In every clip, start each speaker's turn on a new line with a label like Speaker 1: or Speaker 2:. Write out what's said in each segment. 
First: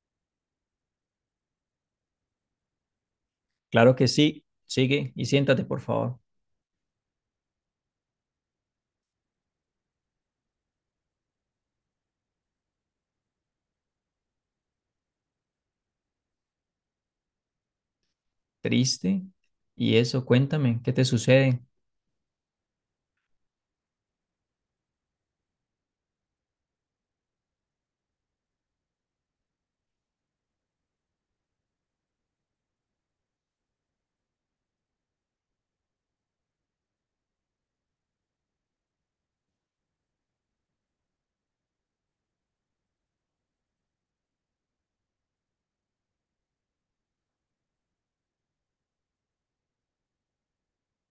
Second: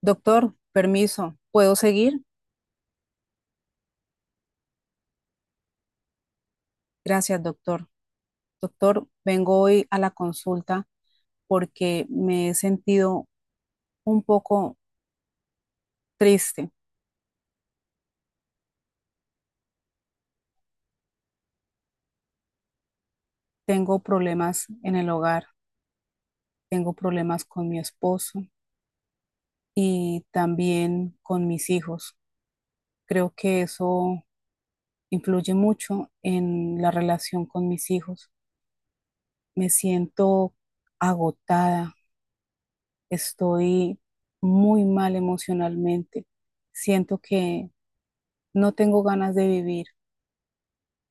Speaker 1: Doctor, permiso, ¿puedo seguir?
Speaker 2: Claro que sí. Sigue y siéntate, por favor.
Speaker 1: Gracias, doctor. Doctor, vengo hoy a la consulta porque me he sentido un poco triste.
Speaker 2: ¿Triste? ¿Y eso? Cuéntame, ¿qué te sucede?
Speaker 1: Tengo problemas en el hogar, tengo problemas con mi esposo y también con mis hijos. Creo que eso influye mucho en la relación con mis hijos. Me siento agotada, estoy muy mal emocionalmente. Siento que no tengo ganas de vivir.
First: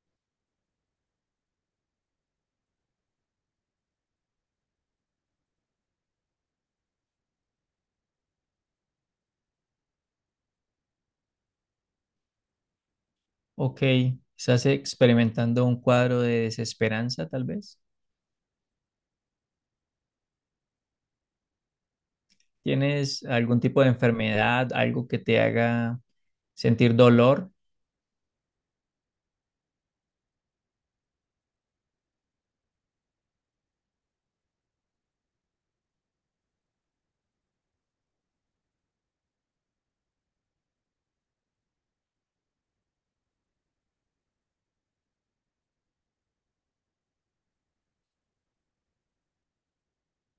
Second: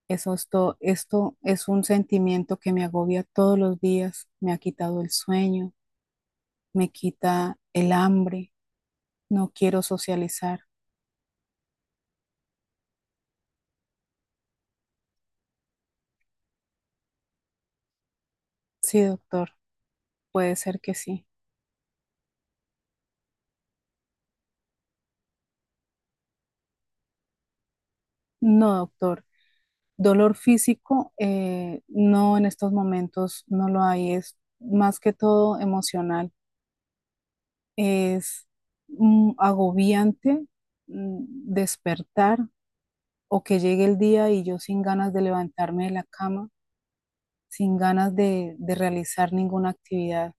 Speaker 1: Esto es un sentimiento que me agobia todos los días. Me ha quitado el sueño, me quita el hambre. No quiero socializar.
Speaker 2: Ok, ¿estás experimentando un cuadro de desesperanza, tal vez?
Speaker 1: Sí, doctor, puede ser que sí.
Speaker 2: ¿Tienes algún tipo de enfermedad, algo que te haga sentir dolor?
Speaker 1: No, doctor. Dolor físico, no en estos momentos, no lo hay. Es más que todo emocional. Es agobiante mm, despertar o que llegue el día y yo sin ganas de levantarme de la cama sin ganas de realizar ninguna actividad.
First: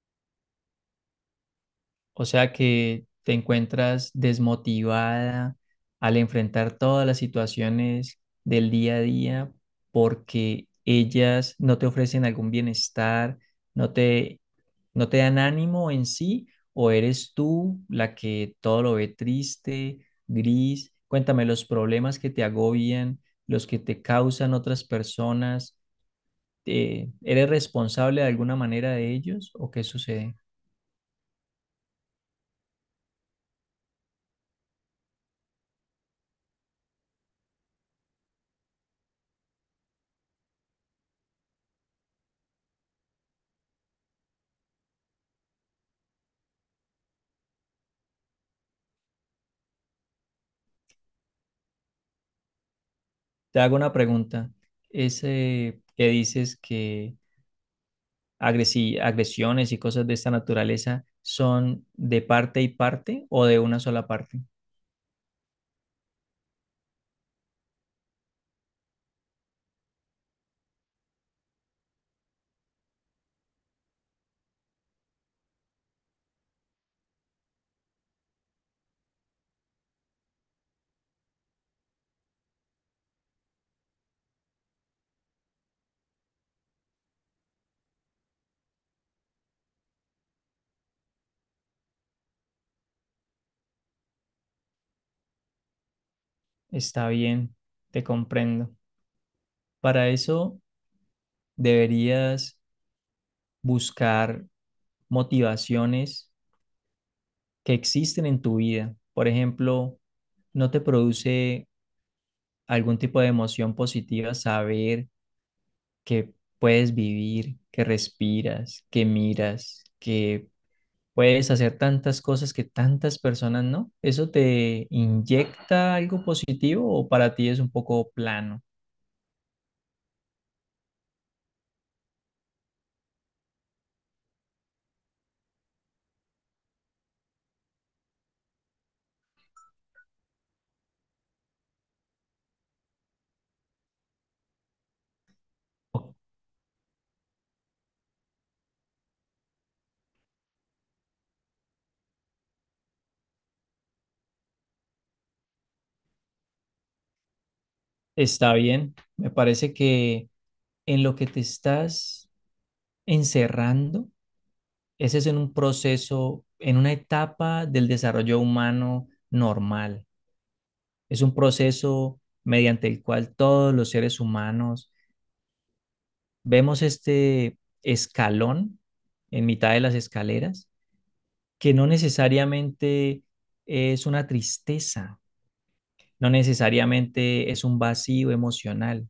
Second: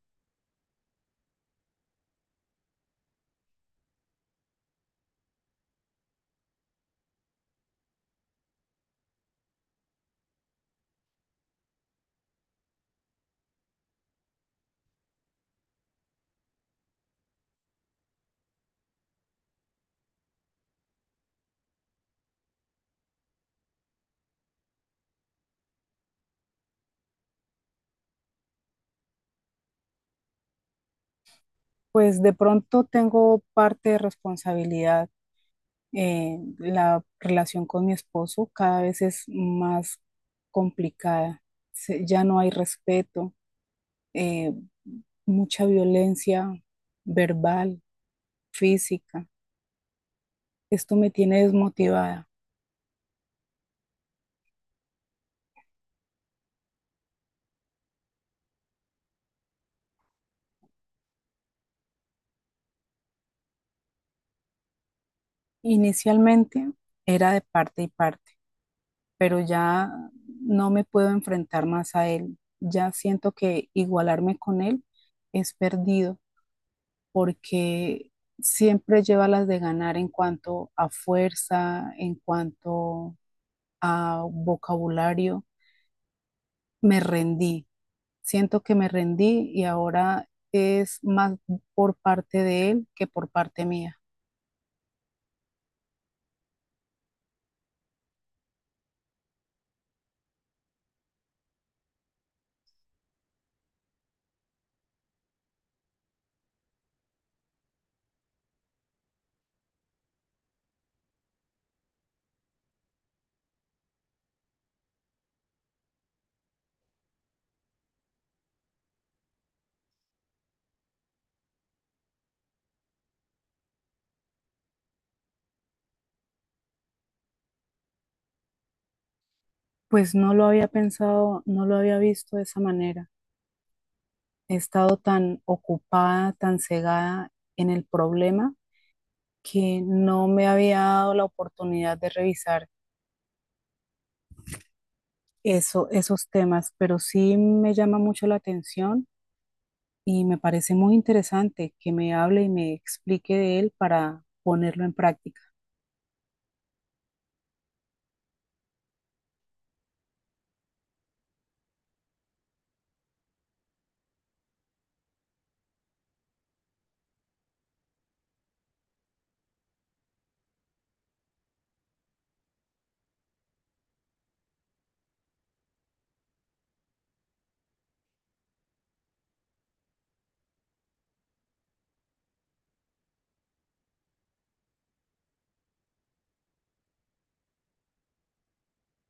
Speaker 2: O sea que te encuentras desmotivada al enfrentar todas las situaciones del día a día porque ellas no te ofrecen algún bienestar, no te, no te dan ánimo en sí, o eres tú la que todo lo ve triste, gris. Cuéntame los problemas que te agobian, los que te causan otras personas. ¿Eres responsable de alguna manera de ellos o qué sucede?
Speaker 1: Pues de pronto tengo parte de responsabilidad. La relación con mi esposo cada vez es más complicada. Ya no hay respeto, eh, mucha violencia verbal, física. Esto me tiene desmotivada.
Speaker 2: Te hago una pregunta. Ese que dices que agresiones y cosas de esta naturaleza son de parte y parte o de una sola parte.
Speaker 1: Inicialmente era de parte y parte, pero ya no me puedo enfrentar más a él. Ya siento que igualarme con él es perdido porque siempre lleva las de ganar en cuanto a fuerza, en cuanto a vocabulario. Me rendí, siento que me rendí y ahora es más por parte de él que por parte mía.
Speaker 2: Está bien, te comprendo. Para eso deberías buscar motivaciones que existen en tu vida. Por ejemplo, ¿no te produce algún tipo de emoción positiva saber que puedes vivir, que respiras, que miras, que puedes hacer tantas cosas que tantas personas no? ¿Eso te inyecta algo positivo o para ti es un poco plano?
Speaker 1: Pues no lo había pensado, no lo había visto de esa manera. He estado tan ocupada, tan cegada en el problema que no me había dado la oportunidad de revisar eso, esos temas, pero sí me llama mucho la atención y me parece muy interesante que me hable y me explique de él para ponerlo en práctica.
Speaker 2: Está bien. Me parece que en lo que te estás encerrando, ese es en un proceso, en una etapa del desarrollo humano normal. Es un proceso mediante el cual todos los seres humanos vemos este escalón en mitad de las escaleras, que no necesariamente es una tristeza, no necesariamente es un vacío emocional,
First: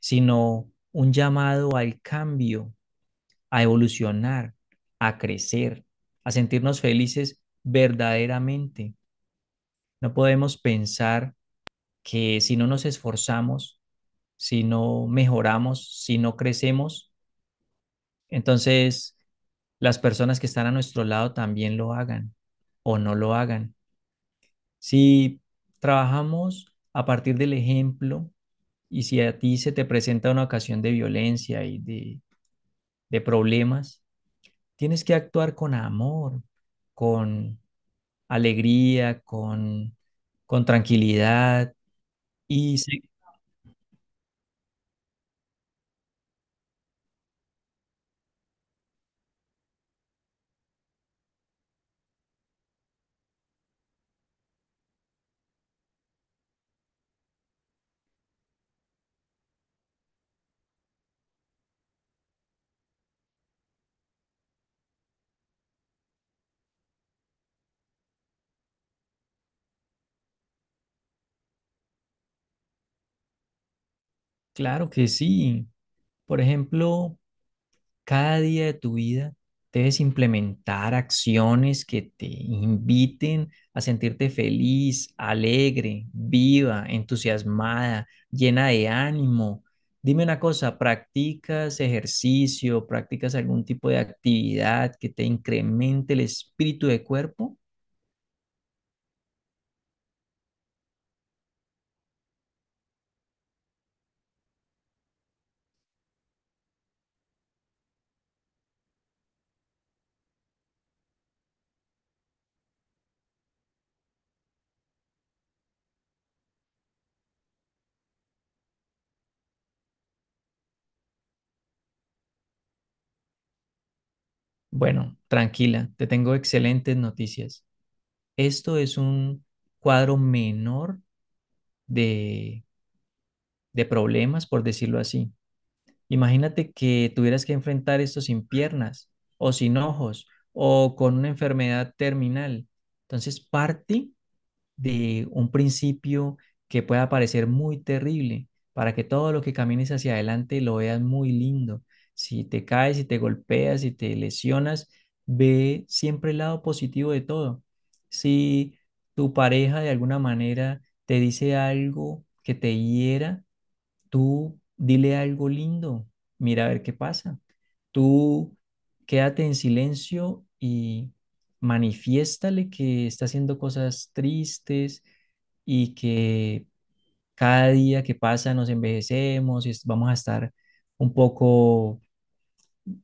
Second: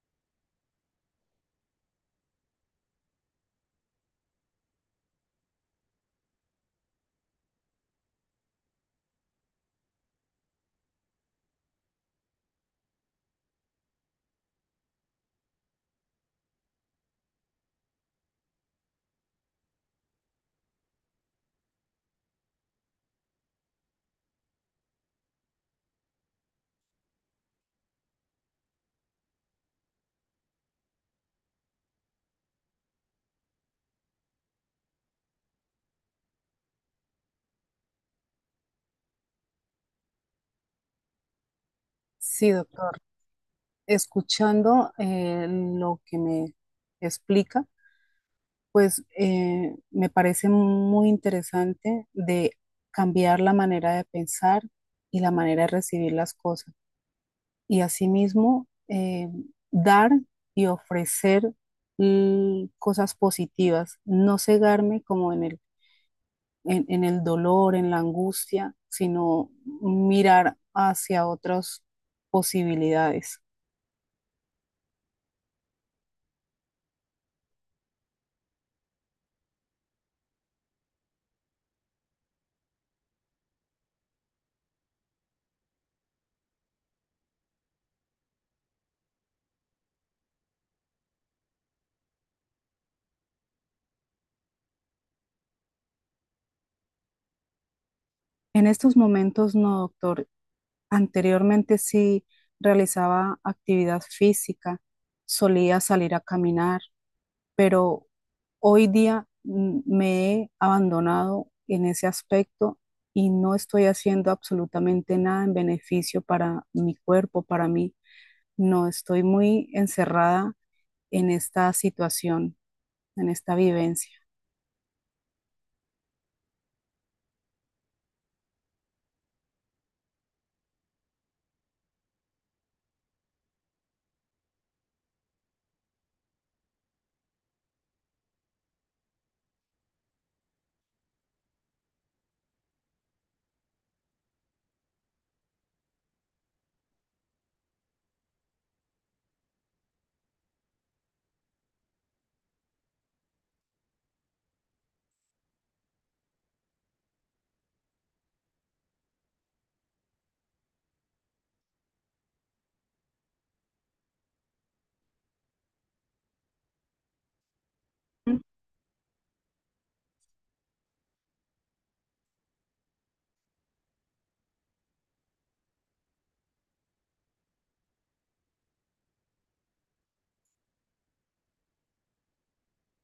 Speaker 2: sino un llamado al cambio, a evolucionar, a crecer, a sentirnos felices verdaderamente. No podemos pensar que si no nos esforzamos, si no mejoramos, si no crecemos, entonces las personas que están a nuestro lado también lo hagan o no lo hagan. Si trabajamos a partir del ejemplo y si a ti se te presenta una ocasión de violencia y de problemas, tienes que actuar con amor, con alegría, con tranquilidad.
Speaker 1: Sí,
Speaker 2: Y
Speaker 1: doctor,
Speaker 2: sí,
Speaker 1: escuchando lo que me explica, pues me parece muy interesante de cambiar la manera de pensar y la manera de recibir las cosas. Y asimismo, dar y ofrecer cosas positivas, no cegarme como en en el dolor, en la angustia, sino mirar hacia otras posibilidades.
Speaker 2: claro que sí. Por ejemplo, cada día de tu vida debes implementar acciones que te inviten a sentirte feliz, alegre, viva, entusiasmada, llena de ánimo. Dime una cosa, ¿practicas ejercicio, practicas algún tipo de actividad que te incremente el espíritu de cuerpo?
Speaker 1: En estos momentos, no, doctor. Anteriormente sí realizaba actividad física, solía salir a caminar, pero hoy día me he abandonado en ese aspecto y no estoy haciendo absolutamente nada en beneficio para mi cuerpo, para mí. No, estoy muy encerrada en esta situación, en esta vivencia.
Speaker 2: Bueno, tranquila, te tengo excelentes noticias. Esto es un cuadro menor de, de problemas, por decirlo así. Imagínate que tuvieras que enfrentar esto sin piernas o sin ojos o con una enfermedad terminal. Entonces, parte de un principio que pueda parecer muy terrible para que todo lo que camines hacia adelante lo veas muy lindo. Si te caes, si te golpeas, si te lesionas, ve siempre el lado positivo de todo. Si tu pareja de alguna manera te dice algo que te hiera, tú dile algo lindo, mira a ver qué pasa. Tú quédate en silencio y manifiéstale que está haciendo cosas tristes y que cada día que pasa nos envejecemos y vamos a estar un poco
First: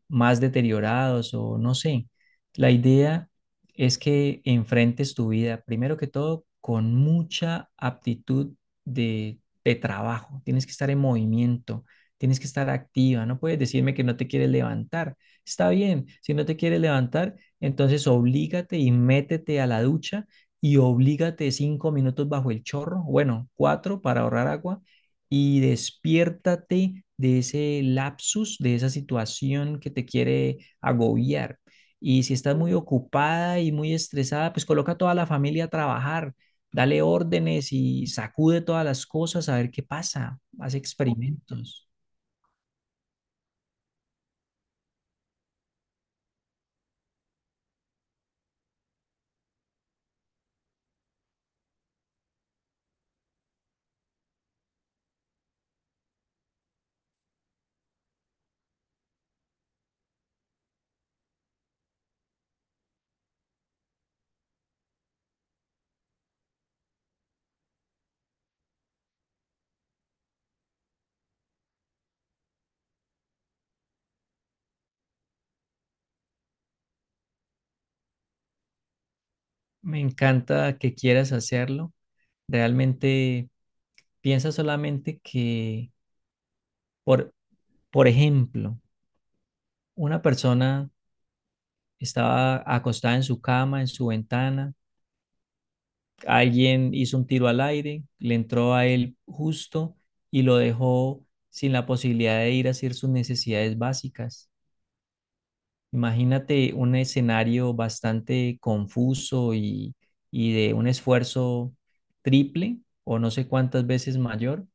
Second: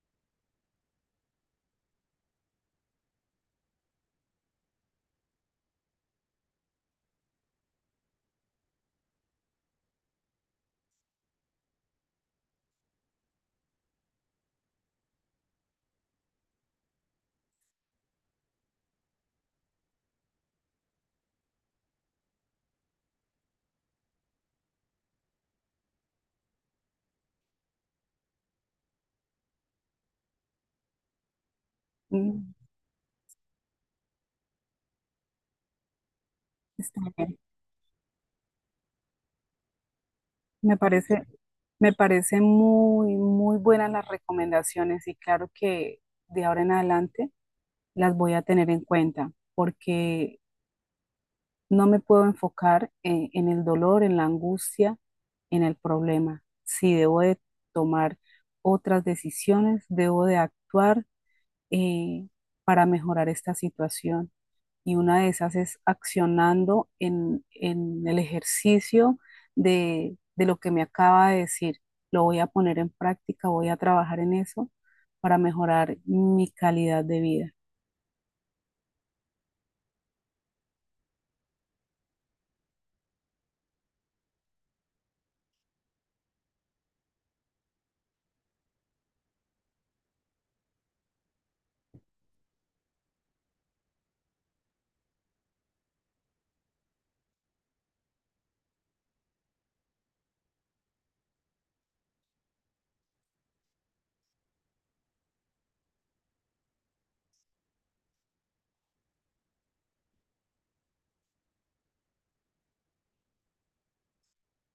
Speaker 2: más deteriorados o no sé. La idea es que enfrentes tu vida, primero que todo, con mucha aptitud de trabajo. Tienes que estar en movimiento, tienes que estar activa, no puedes decirme que no te quieres levantar. Está bien, si no te quieres levantar, entonces oblígate y métete a la ducha y oblígate 5 minutos bajo el chorro, bueno, cuatro para ahorrar agua, y despiértate de ese lapsus, de esa situación que te quiere agobiar. Y si
Speaker 1: Mm,
Speaker 2: estás muy ocupada y muy estresada, pues coloca a toda la familia a trabajar,
Speaker 1: está
Speaker 2: dale
Speaker 1: bien.
Speaker 2: órdenes y sacude todas las cosas a ver qué pasa, haz
Speaker 1: Me parece,
Speaker 2: experimentos.
Speaker 1: me parece muy, muy buenas las recomendaciones y claro que de ahora en adelante las voy a tener en cuenta porque no me puedo enfocar en el dolor, en la angustia, en el problema. Si debo de tomar otras decisiones, debo de actuar eh, para mejorar esta situación y una de esas es accionando en el ejercicio de lo que me acaba de decir. Lo voy a poner en práctica, voy a trabajar en eso para mejorar mi calidad de vida.
Speaker 2: Me encanta que quieras hacerlo. Realmente piensa solamente que, por, por ejemplo, una persona estaba acostada en su cama, en su ventana, alguien hizo un tiro al aire, le entró a él justo y lo dejó sin la posibilidad de ir a hacer sus necesidades básicas. Imagínate un escenario bastante confuso y de un esfuerzo triple o no sé cuántas veces mayor,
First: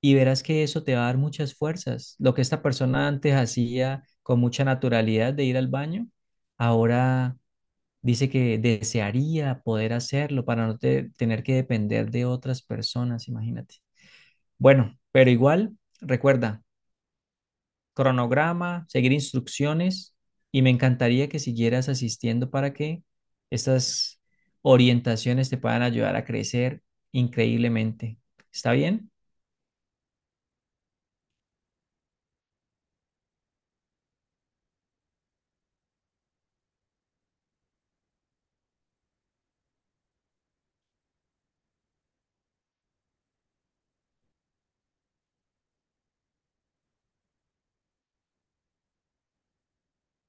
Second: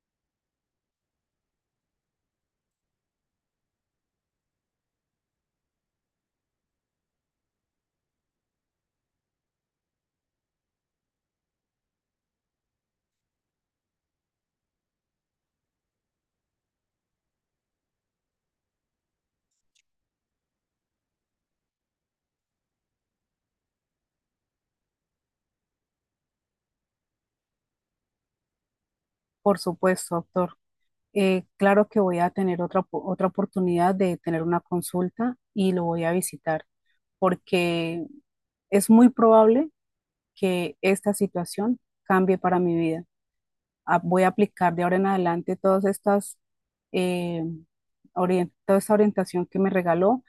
Speaker 2: y verás que eso te va a dar muchas fuerzas. Lo que esta persona antes hacía con mucha naturalidad de ir al baño, ahora dice que desearía poder hacerlo para no te- tener que depender de otras personas, imagínate. Bueno, pero igual, recuerda, cronograma, seguir instrucciones, y me encantaría que siguieras asistiendo para que estas orientaciones te puedan ayudar a crecer increíblemente. ¿Está bien?
Speaker 1: Por supuesto, doctor. Claro que voy a tener otra oportunidad de tener una consulta y lo voy a visitar porque es muy probable que esta situación cambie para mi vida. Voy a aplicar de ahora en adelante todas estas, eh, toda esta orientación que me regaló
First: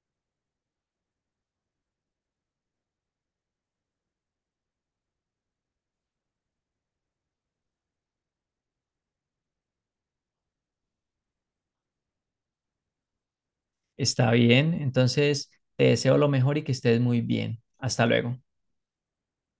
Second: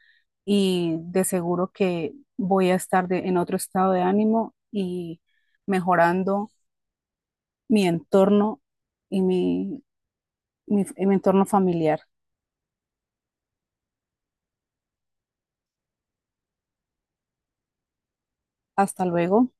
Speaker 1: y de seguro que voy a estar en otro estado de ánimo y mejorando mi entorno y mi entorno familiar.
Speaker 2: Está bien. Entonces, te deseo lo mejor y que estés muy bien. Hasta luego.
Speaker 1: Hasta luego.